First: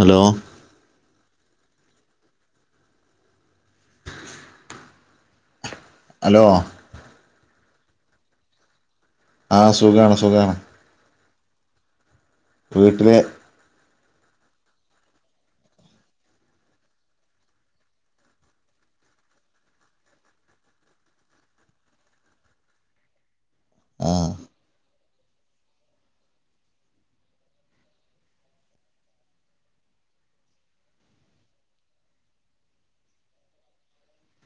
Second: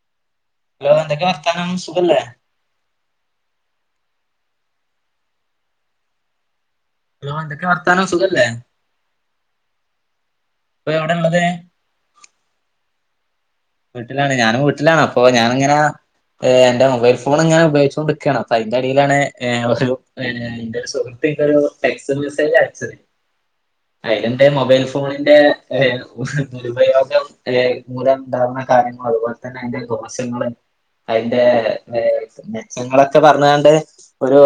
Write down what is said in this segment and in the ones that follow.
Hello hello എന്തൊക്കെ വർത്താനം സുഖല്ലേ ഹലോ ഹോ എന്തൊക്കെ വർത്താനം സുഖല്ലേ ആഹ സുഖമാണ് സുഖമാണ് എന്താ ഉള്ളത് വീട്ടിൽ വീട്ടിലാണ് ഞാനും വീട്ടിലാണ് അപ്പൊ ഞാാനിങ്ങനെ എന്റെ മൊബൈൽ ഫോൺ ഞാൻ ഉപയോഗിച്ചുകൊണ്ട് ഇരിക്കുകയാണ് അപ്പൊ അതിന്റെറെടിയിലാണ് ക്ല്ലക് [unintelligible] ആ ആയിലിന്റെ മൊബൈൽ ഫോണിന്റെ ദുരുപയോഗം ഉണ്ടാവുന്ന കാര്യങ്ങൾ അതുപോലെ തെ അതിന്റെ ദോസങ്ങള്ൾ അതിന്റെ മെച്ചങ്ങളൊക്കെ പറഞ്ഞതണ്ട് ഒരു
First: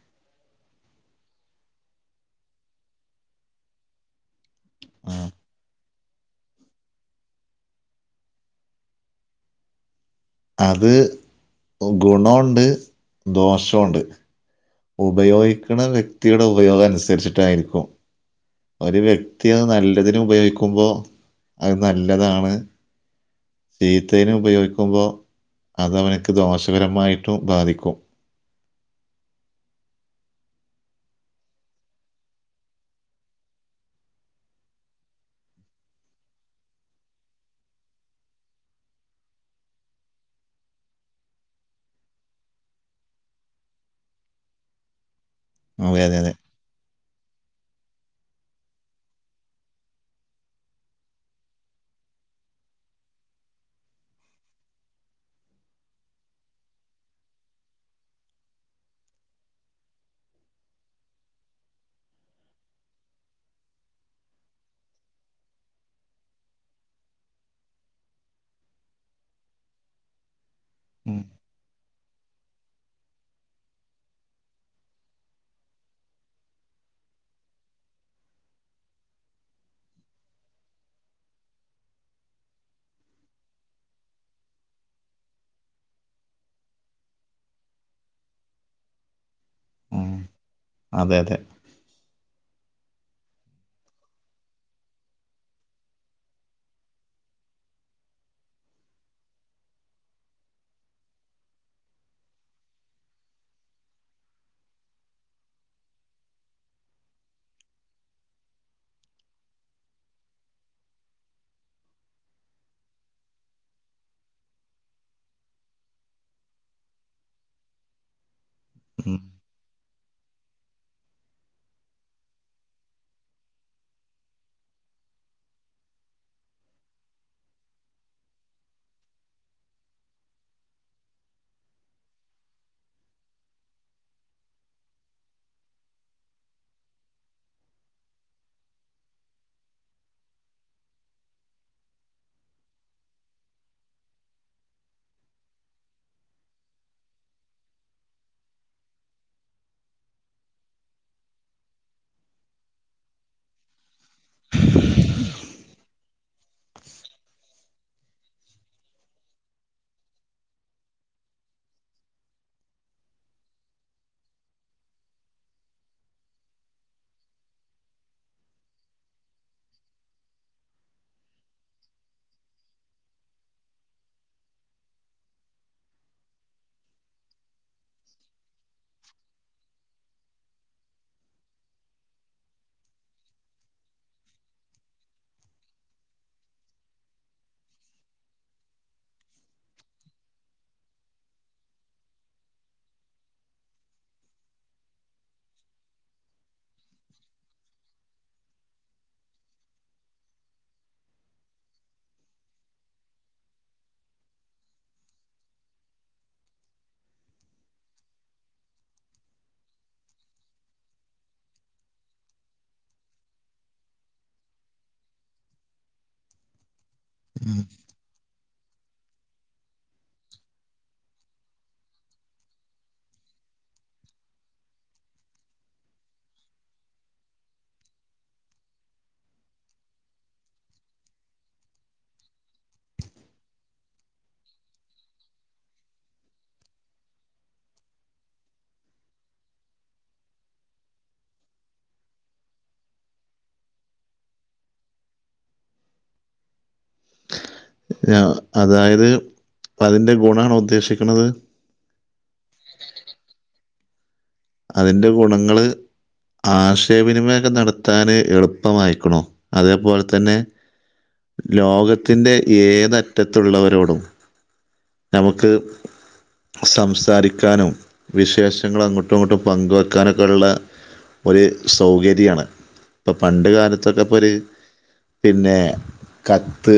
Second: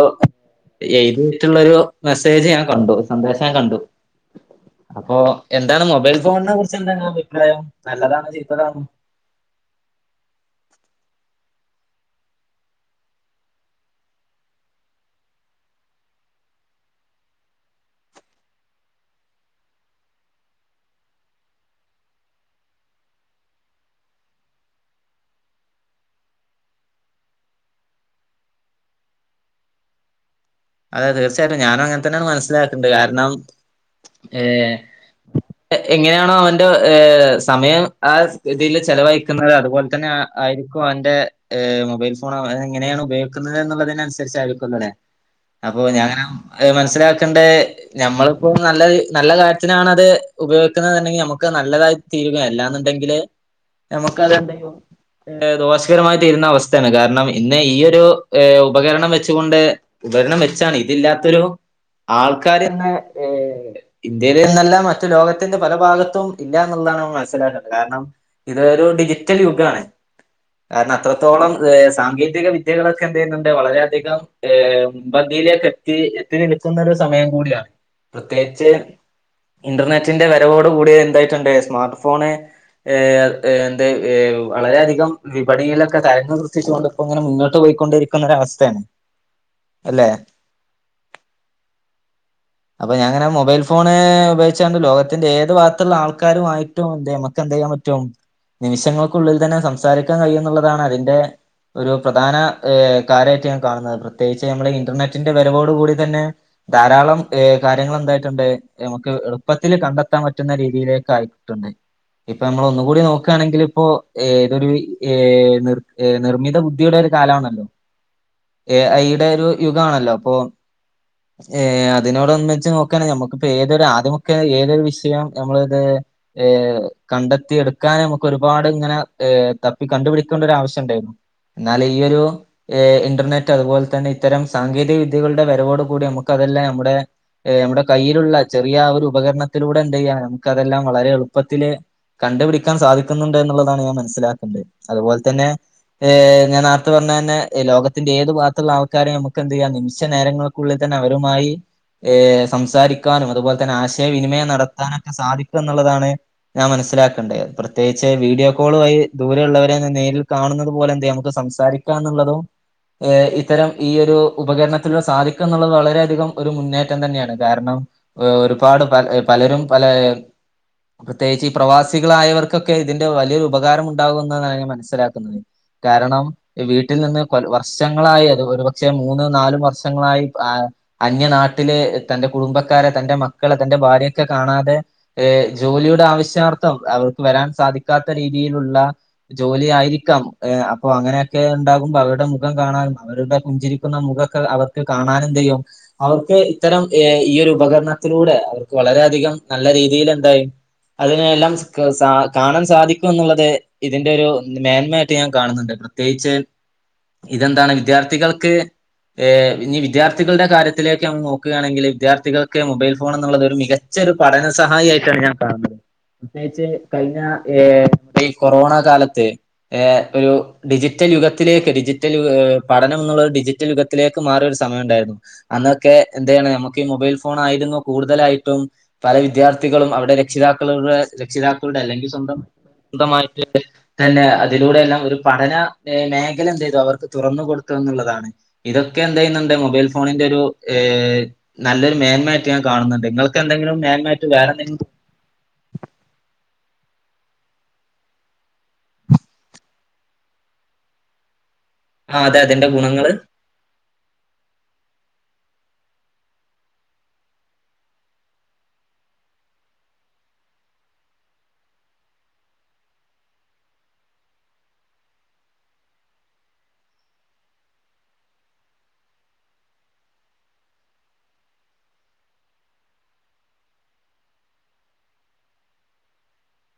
എഴുതിതിട്ടുള്ളൊരു മെസ്സേജ് ഞാൻ കണ്ടു സന്ദേശം ഞാൻ കണ്ടു അപ്പൊ ആ എന്താണ് മൊബൈൽ ഫോണിനെ കുറിച്ച് എന്തെ അഭിപ്രായം നല്ലതാണ് ചെയ് ഉത്തരം അത് ഗുണമുണ്ട് ദോഷമുണ്ട് ഉപയോഗിക്കുന്ന വ്യക്തിയുടെ ഉപയോഗ അനുസരിച്ചിട്ടായിരിക്കും ഒരു വ്യക്തി അത് നല്ലതിനു ഉപയോഗിക്കുമ്പോ അത് നല്ലതാണ് ചീത്തേനും ഉപയോഗിക്കുമ്പോ അത് അവനക്ക് ദോഷകരമായിട്ടും ബാധിക്കും അതെ തീർച്ചയായിട്ടും ഞാന അങ്ങനെ തന്നെയാണ് മനസ്സിലാക്കണ്ട് കാരണം ഏർ എങ്ങനെയാണോ അവന്റെ സമയം ആ രീതിൽ ചെലവഴിക്കുന്നത് അതുപോലെ തന്നെ ആ ആയിരിക്കും അന്റെ മൊബൈൽ ഫോൺ എങ്ങനെയാണ് ഉപയോഗിക്കുന്നത് എന്നുള്ളതിന അനുസരിച്ചായിരിക്കുംല്ലോ അല്ലെ അപ്പൊ അതെ ഞാൻ അതെ അതെ മനസ്സിലാക്ക നഞമ്മളിപ്പോ നല്ല നല്ല കാര്യത്തിനണത് ഉപയോഗിക്കുന്നത്ണ്ടെങ്കിൽ നമമ്മുക്ക് നല്ലത എല്ലാന്നുണ്ടെങ്കില് നമുക്ക് അതണ്ട് ഏ ദോഷകരമായി തീരുന്ന അവസ്ഥയാണ് കാരണം ഇന്ന് ഈയൊ ഒരു ഉപകരണം വെച്ചുകൊണ്ട് ഉപകരണം വെച്ചാണ് ഇതില്ലാത്തൊരു ആൾക്കാർ എന്ന ഏ ഇന്ത്യയിൽ നിന്നല്ല മറ്റു ലോകത്തിന്റെ പല ഭാഗത്തും ഇന്ത്യ എന്നുള്ളതാണ് ന മനസ്സിലാക്കുന്നത് കാരണം ഇത് ഒരു ഡിജിറ്റൽ യുഗമാണ് കാരണം ഉം അത്രത്തോളം ഏ സാങ്കേതിക വിദ്യകളൊക്കെ എന്ത ചെയ്യുന്നുണ്ട് വളരെയധികം ഏ മുൻപന്തിയിലേക്കെ എത്തി എത്തി നിൽക്കുന്ന ഒരു സമയം കൂടിയാണ് പ്രത്യേകിച്ച് ഇന്റർനെറ്റിന്റെ വരവോട് കൂടിയ എന്തായിട്ടുണ്ട് സ്മാർട്ട് ഫോണ് എന്ത വളരെയധികം വിപണിയിലൊക്കെ കരന്ന് സൃഷ്ടിച്ചുകൊണ്ട്പ്പോ ഇങ്ങനെ മുന്നോട്ട് പോയി കൊണ്ടിരിക്കുന്ന ഒ അവസ്ഥയാണ് ഉം അല്ലെ അതെ അതെ അപ്പൊ ഞങ്ങനെ മൊബൈൽ ഫോണ് ഉപയോഗിച്ചാണ്ട് ലോകത്തിന്റെ ഏത് ഭാഗത്തുള്ള ആൾക്കാരുമായിട്ടും എക്കെ ൻറ്റും നിമിഷങ്ങൾക്കുള്ളിൽ തന്നെ സംസാരിക്കാൻ കഴിയും എന്നുള്ളതാണ് അതിറെ ഒരു പ്രധാന ് കാര്യമായിട്ട ൻ കാണുന്നത് പ്രത്യേകിച്ച് നമ്മൾ ഇന്റർനെറ്റിന്റെ വരവോടു കൂടി തന്നെ ധാരാളം ഹ് കാര്യങ്ങൾ എന്തായിട്ടുണ്ട് നമുക്ക് എളുപ്പത്തില്ൽ കണ്ടെത്താൻ പറ്റുന്ന രീതിയിലേക്ക് ആയിക്കിട്ടുണ്ട് ഇപ്പൊ നമ്മള ഒന്നുകൂടി നോക്കുകയാണെങ്കിൽ ഇപ്പോൊ തൊരു നി നിർമ്മിത ബുദ്ധിയുടെ കാലമാണല്ലോ ഉം ഈടെ ഒരു യുഗമാണല്ലോ അപ്പൊ ഏ അതിനോട്ന്ന വച്ച് നോക്കുകയാണ നമുക്കിപ്പോ ഏതൊരു ആദ്യമുഖ ഏതൊരു വിഷയം നമ്മൾ ഇത് ഏർ കണ്ടെത്തിയ എടുക്കാൻ നമുക്കൊ ഒരുപാട് ഇങ്ങനെ തപ്പി കണ്ടുപിടിക്കേണ്ട ഒരു ആവശ്യംുണ്ടായിരുന്നു എന്നാല ഈ ഒരു ഇന്റർനെറ്റ് അതുപോലെ തന്നെ ഇത്തരം സാങ്കേതിക വിദ്യകളുടെ വരവോട് കൂടി നമു അതല്ലേ നമ്മുടെ നമ്മുടെ കയ്യിലുള്ള ചെറിയ ഒരു ഉപകരണത്തിലൂടെ എന്ത ചെയ്യാ നമുക്ക്തെല്ലാം വളരെ എളുപ്പത്തില് കണ്ടുപിടിക്കാൻ സാധിക്കുന്നുണ്ട് എന്നുള്ളതാണ് ഞാൻ മനസ്സിലാക്കേണ്ടുന്നത് അതുപോലെ തന്നെ ഏഹ ഞാ നേർത്തെ പറഞ്ഞ തന്നെ ലോകത്തിന്റെ ഏത് ഭാർത്ത കാര്യം നമുക്ക എന്ത് ചെയ്യാം നിമിഷ നേരങ്ങൾക്കുള്ളിൽ തന്നെ അവരുമായി ഏ സംസാരിക്കാനും അതുപോലെ തന്നെ ആശയവിനിമയം നടത്താനൊക്കെ സാധിക്കും എന്നുള്ളതാണ് ഞാൻ മനസ്സിലാക്കേണ്ടത് പ്രത്യേകിച്ച് വീഡിയോ കോൾ വഴ ദൂരെയുള്ളവരെ നേരിൽ കാണ പോലെ നമു സംസാരിക്കാ എന്നുള്ളത ഇത്തരം ഈ ഒരു ഉപകരണത്തിലൂടെ സാധിക്കും എന്നുള്ളത് വളരെയധികം ഒരു മുന്നേറ്റം തന്നെയാണ് കാരണം ഒരുപാട് പല പലരും പല പ്രത്യേകിച്ച് ഈ പ്രവാസികളായവർക്കൊക്കെ ഇതിന്റെ വലിയൊരു ഉപകാരം ഉണ്ടാകുമ എന്നാണ് ൻ മനസ്സിലാക്കുന്നത് കാരണം വീട്ടിൽ നിന്ന് കൊ വർഷങ്ങളായ ഒരുപക്ഷെ മൂന്ന നാലും വർഷങ്ങളായി അന്യ നാട്ടില് തന്റെ കുടുംബക്കാരെ തന്റെ മക്ക അന്റെ ഭാര്യൊക്കെ കാണാതെ ജോലിയുടെ ആവശ്യാർത്ഥം അവർക്ക് വരാൻ സാധിക്കാത്ത രീതി രീതിയിലുള്ള ജോലി ആയിരിക്കാം ഏഹ് അപ്പൊ അങ്ങനെയൊക്കെ ഇണ്ടാകുമ്പോ അവരുടെ മുഖം കാണാനും. അവരുടെ പുഞ്ചിരിക്കുന്ന മുഖൊക്കെ അവർക്ക് കാണാനും ചെയ്യും അവർക്ക് ഇത്തരം ഏ ഈയരു ഉപകരണ ത്തിലൂടെ അവർക്ക് വളരെയധികം നല്ല രീതിയിൽ എന്തായി അതിനെല്ലാം സ് ക സ കാണാൻ സാധിക്കും എന്നുള്ളത് ഇതിന്റെ ഒരു മേന്മയട്ട് ഞാൻ കാണുന്നുണ്ട്. പ്രത്യേകിച്ച് ഇതെന്താണ് വിദ്യാർത്ഥികൾക്ക്. ഏഹ് ഇനി വിദ്യാർത്ഥികളുടെ കാര്യത്തിലേക്ക് നമ്മള് നോക്കുകയാണെങ്കിൽ വിദ്യാർത്ഥികൾക്ക് മൊബൈൽ ഫോൺ എന്നുള്ളത് ഒരു മികച്ച ഒരു പഠന സഹായി ആയിട്ടാണ് ഞാൻ കാണുന്നത് പ്രത്യേകിച്ച് കഴിഞ്ഞ ഏഹ് ഈ കൊറോണ. കാലത്ത് ഏഹ് ഒരു ഡിജിറ്റൽ യുഗത്തിലേക്ക് ഡിജിറ്റൽ ഏഹ്. പഠനം എന്നുള്ളത് ഡിജിറ്റൽ യുഗത്തിലേക്ക് മാറിയൊരു സമയണ്ടായിരുന്നു അന്നൊക്കെ എന്താണ് നമുക്ക് ഈ മൊബൈൽ ഫോൺ ആയത്. ഇന്ന് കൂടുതലായിട്ടും പല വിദ്യാർത്ഥികളുംഅവർടെ രക്ഷിതാക്കളുടെ രക്ഷിതാക്കളുടെ അല്ലെങ്കിൽ സ്വന്തം. സ്വന്തമായിട്ട് തന്നെ അതിലൂടെ എല്ലാം ഒരു പഠന മേഖല എന്ത് ചെയ്യ്തു അവർക്ക് തുറന്ന് കൊടു കൊടുത്തുന്നുള്ളതാണ് ഇതൊക്കെ എന്തേ ചെയ്യുന്നുണ്ട് മൊബൈൽ ഫോണിന്റെ ഒരു ഏഹ് നല്ലൊരു മെൻമായായിട്ട് ഞാൻ കാണുന്നത് നിങ്ങൾക്ക് എന്തെങ്കിലും മേന്മായിട്ട് വേറെന്തെങ്കിലും തോ ആഹ് അതായത് അതിന്റെ ഗുണണോ ഉദ്ദേശിക്കണത്. ആ അതെ അതിന്റെ ഗുണങ്ങള്. അതിന്റെ ഗുണങ്ങള്. ആശയവിനിമയൊക്കെ നടത്താന് എളുപ്പമായിക്ക്ണു അതേപോലെ തന്നെ. ലോകത്തിന്റെ ഏത് അറ്റത്തുള്ളവരോടും. നമുക്ക് സംസാരിക്കാനും വിശേഷങ്ങള് അങ്ങോട്ട് ഒട്ടുമങ്ങോട്ടും പങ്ക് വയ്ക്കാനൊക്കെയുള്ള ഒര് സൗകര്യാണ് ഇപ്പൊ പണ്ട് കാലത്തൊക്കെ ഇപ്പൊ ഒര്. പിന്നെ കത്ത്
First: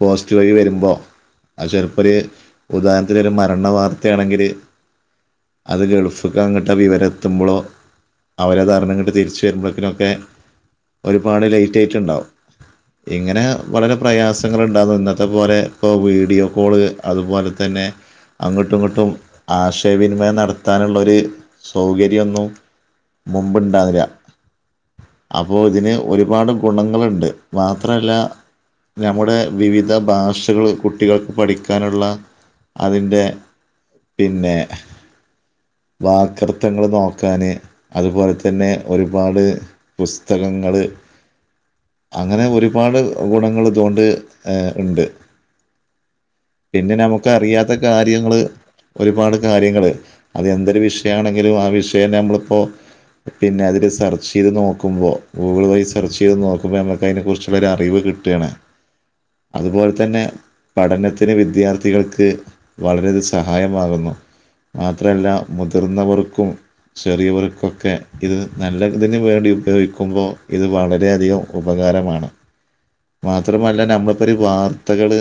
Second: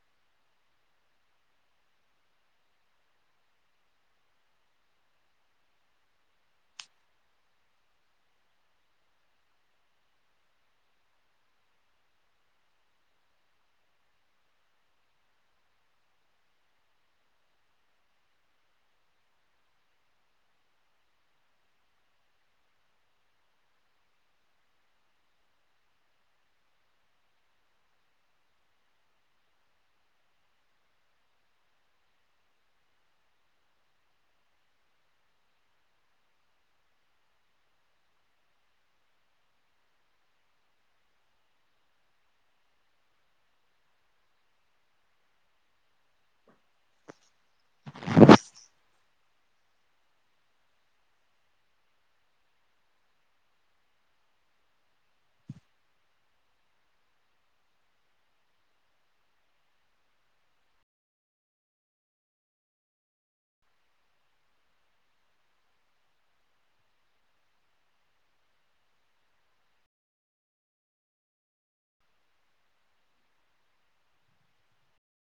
പോസ്റ്റ് വഴി വരുമ്പോ. അത് ചെലപ്പോരു ഉദാഹരണത്തിലൊരു മരണ വാർത്തയാണെങ്കില് അത് കേൾക്കും. ഉഫുക്ക അങ്ങോട്ട് വിവര എത്തുമ്പോളോ അവര് അതറിഞ്ഞു കൊണ്ട് തിരിച്ചു വരുമ്പോത്തിനൊക്കെ. ഒരുപാട് ലൈറ്റ് ആയിട്ടിണ്ടാവും. ഇങ്ങനെ വളരെ പ്രയാസങ്ങളിണ്ടാകുന്നത് പോലെ ഇപ്പൊ വീഡിയോ കോള് അതുപോലെ തന്നെ. അങ്ങോട്ടും ഇങ്ങോട്ടും ആശയവിനിമയം നടത്താനുള്ളൊ സൗകര്യോന്നും മുമ്പിണ്ടായിന്നില്ല അപ്പൊ ഇതിന് ഒരുപാട് ഗുണങ്ങളുണ്ട് മാത്ര അല്ല. നമ്മുടെ വിവിധ ഭാഷകള് കുട്ടികൾക്ക് പഠിക്കാനുള്ള. അതിന്റെ പിന്നെ. വാക്കൃത്തങ്ങള് നോക്കാന്, അതുപോലെ തന്നെ ഒരുപാട് പുസ്തകങ്ങള്, [inaudible] അങ്ങനെ ഒരുപാട് ഗുണങ്ങൾ ഇതുകൊണ്ട് ഏഹ് ഇണ്ട്. പിന്നെ നമുക്ക് അറിയാത്ത കാര്യങ്ങള് ഒരുപാട് കാര്യങ്ങള്. അതെന്തൊരു വിഷയാണെങ്കിലും ആ വിഷയം നമ്മളിപ്പോ. പിന്നെ അതില് സെർച്ച് ചെയ്ത് നോക്കുമ്പോ ഗൂഗിൾ വഴി സെർച്ച് ചെയ്ത് നോക്കുമ്പോ നമുക്ക് അയിനെ കുറിച്ചുള്ളോരറിവ്. കിട്ടാണ് അതുപോലെ തന്നെ പഠനത്തിന് വിദ്യാർത്ഥികൾക്ക് വളരെയിത് സഹായമാകുന്നു ആഹ്. മാത്ര അല്ല മുതിർന്നവർക്കും. ചെറിയവർക്കൊക്കെ ഇത് നല്ലതിന് വേണ്ടി ഉപയോഗിക്കുമ്പോ ഇത് വളരെയധികം ഉപകാര ഉപകാരമാണ് മാത്രമല്ല നമ്മളിപ്പോരു വാർത്തകള്.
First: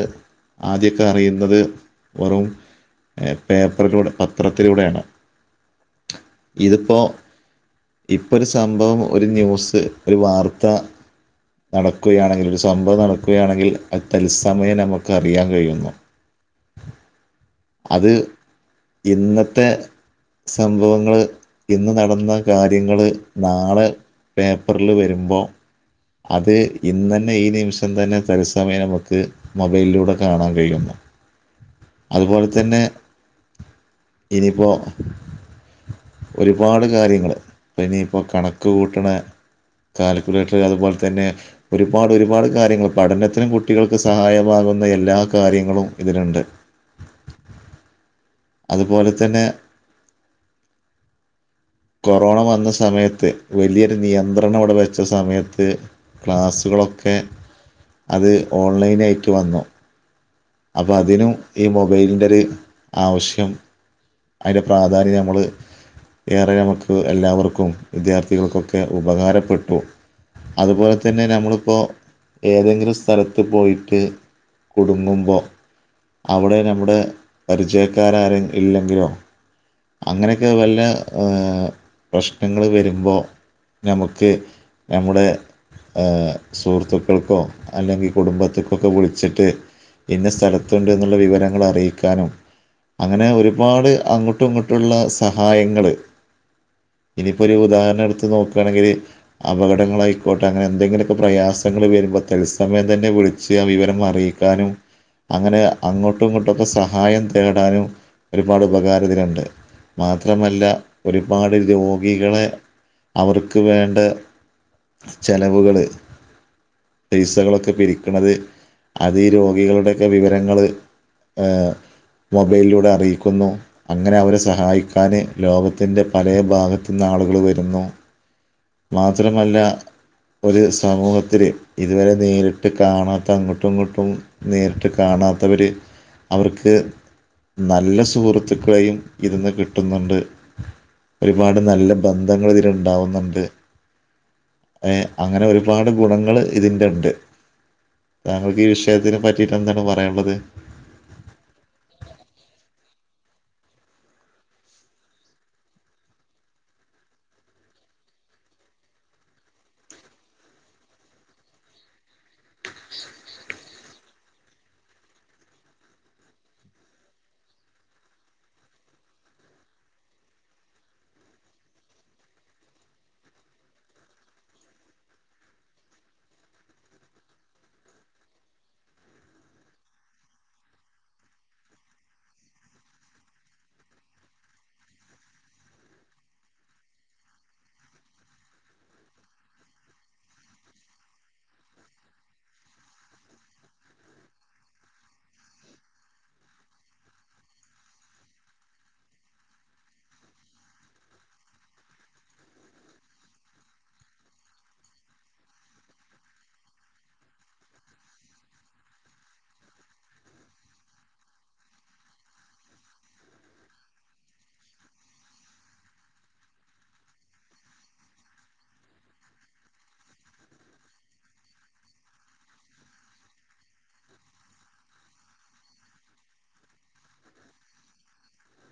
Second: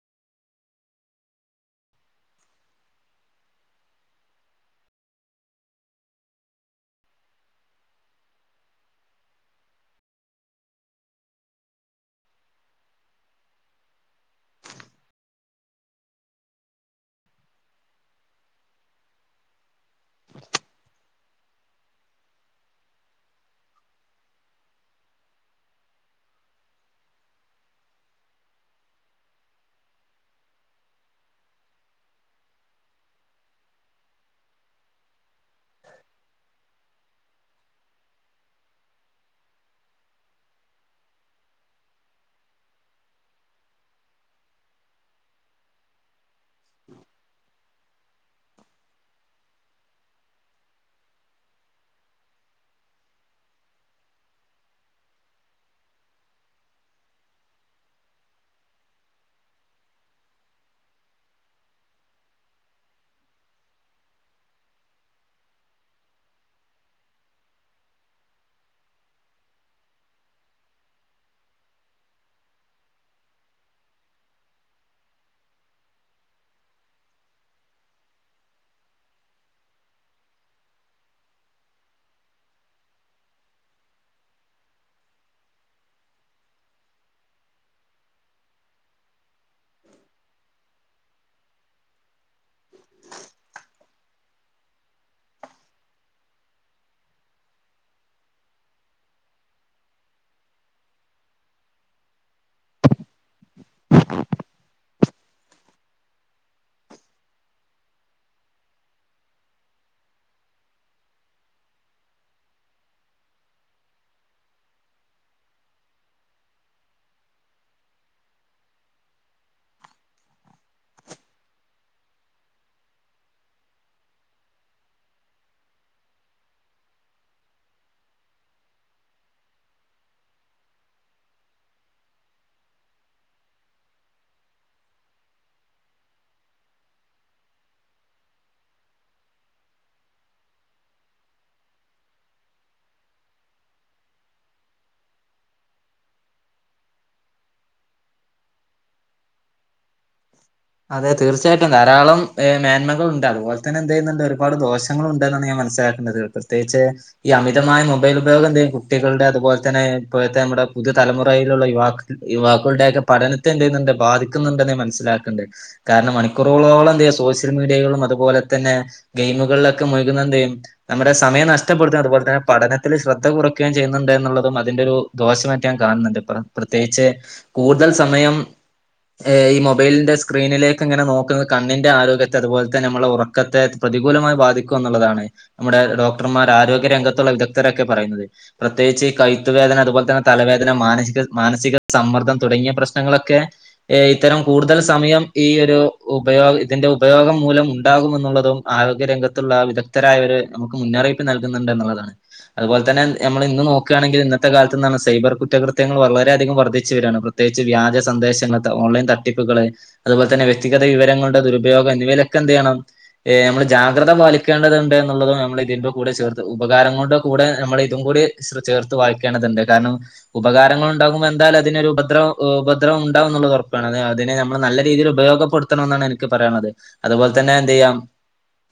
ആദ്യൊക്കെ അറിയുന്നത് വെറും ഏ പേപ്പറിലൂടെ പത്രത്തിലൂടെയാണ് ഇതിപ്പോ ഇപ്പൊരു സംഭവം, ഒരു ന്യൂസ്, ഒരു വാർത്ത, നടക്കുകയാണെങ്കിൽ ഒരു സംഭവം നടക്കുകയാണെങ്കിൽ അത് തത്സമയം നമുക്ക് അറിയാൻ കഴിയുന്നു. [inaudible] അത് ഇന്നത്തെ സംഭവങ്ങള് ഇന്ന് നടന്ന കാര്യങ്ങള് നാളെ പേപ്പറില് വരുമ്പോ അത് ഇന്നന്നെ ഈ നിമിഷം തന്നെ തത്സമയം നമ്മക്ക് മൊബൈലിലൂടെ കാണാൻ കഴിയുന്നു. [inaudible] അതുപോലെ തന്നെ ഇനിയിപ്പൊ ഒരുപാട് കാര്യങ്ങള് ഇനിയിപ്പൊ കണക്ക് കൂട്ട്ണ കാൽക്കുലേറ്റർ അത് പോലെ തന്നെ ഒരുപാട് ഒരുപാട് കാര്യങ്ങൾ പഠനത്തിനും കുട്ടികൾക്ക് സഹായമാകുന്ന എല്ലാ കാര്യങ്ങളും ഇതില്ണ്ട് അതുപോലെ തന്നെ കൊറോണ വന്ന സമയത്ത് വലിയൊരു നിയന്ത്രണം ഇവിടെ വച്ച സമയത്ത് ക്ലാസ്സ് കളൊക്കെ അത് ഓൺലൈനായിട്ട് വന്നു അപ്പൊ അതിനും ഈ മൊബൈലിന്റെ ഒരു ആവശ്യം അതിന്റെ പ്രാധാന്യം നമ്മള് ഏറെ നമുക്ക് എല്ലാവർക്കും വിദ്യാർത്ഥികൾക്കൊക്കെ ഉപകാരപ്പെട്ടു അതുപോലെ തന്നെ നമ്മളിപ്പൊ ഏതെങ്കിലും സ്ഥലത്ത് പോയിട്ട് കുടുങ്ങുമ്പൊ അവിടെ നമ്മുടെ പരിചയക്കാര് ആരെ ഇല്ലെങ്കിലോ [inaudible] അങ്ങനെയൊക്കെ വല്ല പ്രശ്നങ്ങള് വരുമ്പോ നമുക്ക് നമ്മുടെ ഏഹ് സുഹൃത്തുക്കൾക്കോ അല്ലെങ്കിൽ കുടുംബത്തിക്കൊക്കെ വിളിച്ചിട്ട് ഇന്ന സ്ഥലത്തുണ്ട് എന്നുള്ള വിവരങ്ങള് അറിയിക്കാനും അങ്ങനെ ഒരുപാട് അങ്ങട്ടും ഇങ്ങട്ടുള്ള സഹായങ്ങള് [inaudible] ഇനിയിപ്പോ ഒരു ഉദാഹരണം എടുത്ത് നോക്കാണെങ്കില് അപകടങ്ങളായിക്കോട്ടെ അങ്ങനെ എന്തെങ്കിലുമൊക്കെ പ്രയാസങ്ങൾ വരുമ്പോ അപ്പൊ തൽസമയം തന്നെ വിളിച്ച് ആ വിവരം അറിയിക്കാനും അങ്ങനെ അങ്ങോട്ടും ഇങ്ങോട്ടക്കെ സഹായം തേടാനും ഒരുപാട് ഉപകാരതിനുണ്ട്. മാത്രമല്ല ഒരുപാട് രോഗികളെ അവർക്ക് വേണ്ട ചെലവുകള് പൈസകളൊക്കെ പിരിക്കണത് അതീ രോഗികളുടെയൊക്കെ വിവരങ്ങള് ഏഹ് മൊബൈലിലൂടെ അറിയിക്കുന്നു അങ്ങനെ അവരെ സഹായിക്കാന് ലോകത്തിന്റെ പലേ ഭാഗത്തുന്ന് ആളുകള് വരുന്നു മാത്രമല്ല ഒരു സമൂഹത്തില് ഇതുവരെ നേരിട്ട് കാണാത്ത അങ്ങട്ടും ഇങ്ങട്ടും നേരിട്ട് കാണാ കാണാത്തവര് അവർക്ക് നല്ല സുഹൃ ത്തുക്കളെയും ഇതിന്ന് കിട്ടുന്നുണ്ട് ഒരുപാട് നല്ല ബന്ധങ്ങൾ ഇതിലുണ്ടാവുന്നുണ്ട് ഏഹ് അങ്ങനെ ഒരുപാട് ഗുണങ്ങള് ഇതിന്റെണ്ട് താങ്കൾക്ക് ഈ വിഷയത്തിനെ പറ്റിട്ട് എന്താണ് പറയാനുള്ളത് അതെ തീർച്ചയായിട്ടും ധാരളം ഏ മേന്മകളുണ്ട് അതുപോലെ തന്നെ എന്ത് ചെയ്യുന്നുണ്ട് ഒരുപാട് ദോഷങ്ങളുണ്ട് എന്നാണ് മനസ്സിലാക്കണ്ടത്. പ്രത്യേകിച്ച് ഈ അമിതമായ മൊബൈൽ ഉപയോഗം എന്തിയ്യും കുട്ടികളുടെ അതുപോലെ തന്നെ ഇപ്പോഴത്തെ നമ്മുടെ പുതിയ തലമുറയിലുള്ള യുവാ യുവാക്കളുടെയൊക്കെ പഠനത്തെ എന്ത് ചെയ്യുന്നുണ്ട് ബാധിക്കുന്നുണ്ടെന്ന് ഞാൻ മനസ്സിലാക്ക്ണ്ട് കാരണം മണിക്കൂറുകളോളം എന്ത ചെയ്യ സോഷ്യൽ മീഡിയകളും അതുപോലെ തന്നെ ഗെയിമുകളിലൊക്കെ മുഴുകുന്ന എന്തയ്യും നമ്മുടെ സമയം നഷ്ടപ്പെടുത്തയും അതുപോലെ തന്നെ പഠനത്തിൽ ശ്രദ്ധ കുറക്കുകയും ചെയ്യുന്നുണ്ട് എന്നുള്ളതും അതിന്റെ ഒരു ദോഷ ഞാൻ കാണുന്നുണ്ട് പറ പ്രത്യേകിച്ച് കൂടുതൽ സമയം ഏഹ് മൊബൈലിന്റെ സ്ക്രീനിലേക്ക് ഇങ്ങനെ നോക്കുന്നത് കണ്ണിന്റെ ആരോഗ്യത്തെ അതുപോലെ തന്നെ നമ്മളെ ഉറക്കത്തെ പ്രതികൂലമായി ബാധിക്കും എന്നുള്ളതാണ് നമ്മുടെ ഡോക്ടർമാർ ആരോഗ്യ രംഗത്തുള്ള വിദഗ്ധരൊക്കെ പറയുന്നത് പ്രത്യേകിച്ച് ഈ കഴുത്ത് വേദന അതുപോലെ തന്നെ തലവേദന മാനസിക മാനസിക സമ്മർദ്ദം തുടങ്ങിയ പ്രശ്നങ്ങളൊക്കെ ഇത്തരം കൂടുതൽ സമയം ഈ ഒരു ഉപയോഗ ഇതിന്റെ ഉപയോഗം മൂലം ഉണ്ടാകുമെന്നുള്ളതും ആരോഗ്യരംഗത്തുള്ള വിദഗ്ധരായ നമുക്ക് മുന്നറിയിപ്പ് നൽകുന്നുണ്ട് എന്നുള്ളതാണ്. അതുപോലെ തന്നെ ഞമ്മള് ഇന്ന് നോക്കാണെങ്കിൽ ഇന്നത്തെ കാലത്ത് എന്ന് പറഞ്ഞ സൈബർ കുറ്റകൃത്യങ്ങൾ വളരെയധികം വർദ്ധിച്ചു വരാണ്. പ്രത്യേകിച്ച് വ്യാജ സന്ദേശങ്ങള് ഓൺലൈൻ തട്ടിപ്പുകള് അതുപോലെ തന്നെ വ്യക്തിഗത വിവരങ്ങളുടെ ദുരുപയോഗം എന്നിവയിലൊക്കെ എന്തിയ്യണം ഏഹ് നമ്മള് ജാഗത പാലിക്കേണ്ടതുണ്ട് എന്നുള്ളതും നമ്മൾ ഇതിന്റെറെ കൂടെ ചേർത്ത് ഉപകാരങ്ങളുടെ കൂടെ നമ്മൾ ഇതും കൂടി [unintelligible] ഇത് ചേർത്ത് വായിക്കേണ്ടതുണ്ട് കാരണം ഉപകാരങ്ങൾ ഉണ്ടാകുമ്പോ എന്തായാലും അതിനൊരു ഉപദ്രവം ഉപദ്രവം ഒരു ഉണ്ടാവെന്നുള്ളതുറപ്പാണ് അത് അതിന് നമ്മൾ നല്ല രീതിയിൽ ഉപയോഗപ്പെടുത്തണം എന്നാണ് എനിക്ക് പറയാനുള്ളത് അതുപോലെ തന്നെ എന്ത് ചെയ്യാം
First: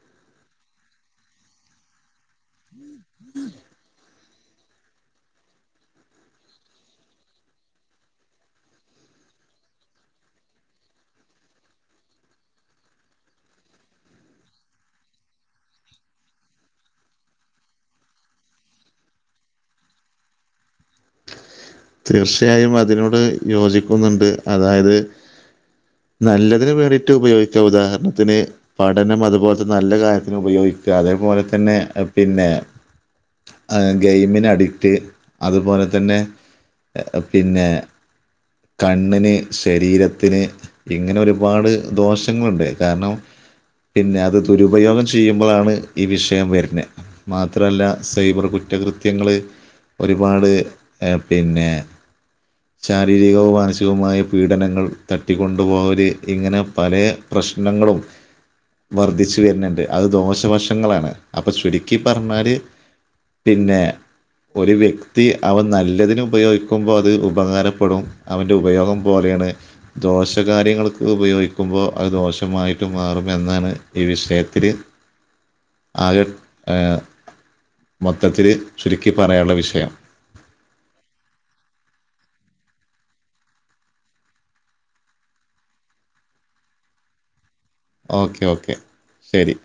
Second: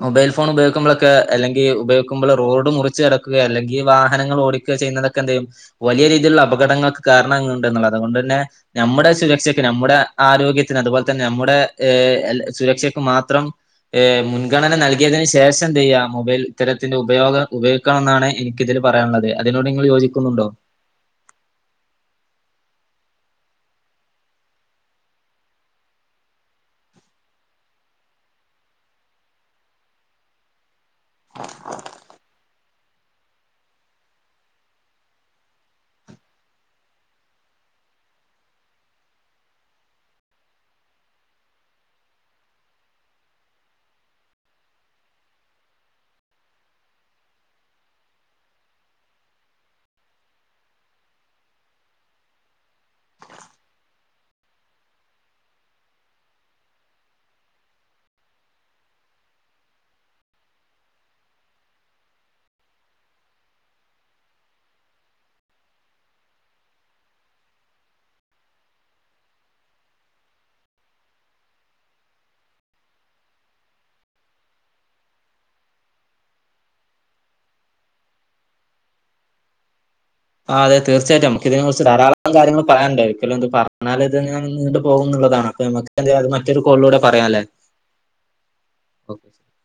മൊബൈൽ ഫോൺ ഉപയോഗിക്കുമ്പോളൊക്കെ അല്ലെങ്കിൽ ഉപയോഗിക്കുമ്പോൾ റോഡ് മുറിച്ച് കടക്കുക അല്ലെങ്കി വാഹനങ്ങൾ ഓടിക്കു ചെയ്യുന്നതൊക്കെ എന്തെയ്യും വലിയ രീതിയിലുള്ള അപകടങ്ങൾക്ക് കാരണങ്ങൾ ഉണ്ടെന്നുള്ളത് അതുകൊണ്ട് തന്നെ നമ്മുടെ സുരക്ഷയ്ക്ക് നമ്മ നമ്മുടെ ആരോഗ്യത്തിന് അതുപോലെ തന്നെ നമ്മുടെ ഏ സുരക്ഷക്ക് മാത്രം ഏ മുൻഗണന നൽകിയതിന് ശേഷം എന്തെയ്യ മൊബൈൽ ഇത്തരത്തിൽ ഉപയോഗം ഉപയോഗിക്കണം എന്നാണ് എനിക്കിതിൽ പറയാനുള്ളത് അതിനോട് നിങ്ങൾ യോജിക്കുന്നുണ്ടോ തീർച്ചയായും അതിനോട് യോജിക്കുന്നുണ്ട് അതായത് നല്ലതിന് വേണ്ടിയിട്ട് ഉപയോഗിച്ചോ ഉദാഹരണത്തിന് പഠനം അതുപോലത്തെ നല്ല കാര്യത്തിന് ഉപയോഗി അതേപോലെ തന്നെ പിന്നെ ഗെയിമിന് അഡിക്റ്റ് അതുപോലെ തന്നെ ഏ പിന്നെ കണ്ണിന് ശരീരത്തിന് ഇങ്ങനെ ഒരുപാട് ദോഷങ്ങളുണ്ട് കാരണം പിന്നെ അത് ദുരുപയോഗം ചെയ്യുമ്പോഴാണ് ഈ വിഷയം വരുന്നെ മാത്രല്ല സൈബർ കു കുറ്റകൃത്യങ്ങൾ ഒരുപാട് പിന്നെ ച ശാരീരികവും മാനസികവുമായ പീഡനങ്ങൾ തട്ടിക്കൊണ്ടുപോവല് ഇങ്ങനെ പലേ പ്രശ്നങ്ങളും വർധിച്ചു വരുന്നുണ്ട് അത് ദോഷവശങ്ങളാണ് അപ്പൊ ചുരുക്കി പറഞ്ഞാല് പിന്നെ ഒരു വ്യക്തി അവ നല്ലതിനു ഉപയോഗിക്കുമ്പോൾ അത് ഉപകാര പെടും അവൻ്റെ ഉപയോഗം പോലെയാണ് ദോഷകാര്യങ്ങൾക്ക് ഉപയോഗിക്കുമ്പോൾ അത് ദോഷമായി മാറുമെന്നാണ് ഈ വിഷയത്തില് ആകെ ഏ മൊത്തത്തില് ചുരുക്കി പറയാനുള്ള വിഷയം ആ അതെ തീർച്ചയായിട്ടും നമുക്ക് ഇതിനെ കുറിച്ച് ധാരാളം കാര്യങ്ങള് പറയാനുണ്ട് ഒരിക്കലും ഇത് പറഞ്ഞാല് ഇതിങ്ങനെ നീണ്ടു പോകോന്ന് ള്ളതാണ് അപ്പ നമുക്ക് അത് മറ്റൊരു കോളിലൂടെ പറയാല്ലേ ഓക്കെ ഓക്കെ ശരി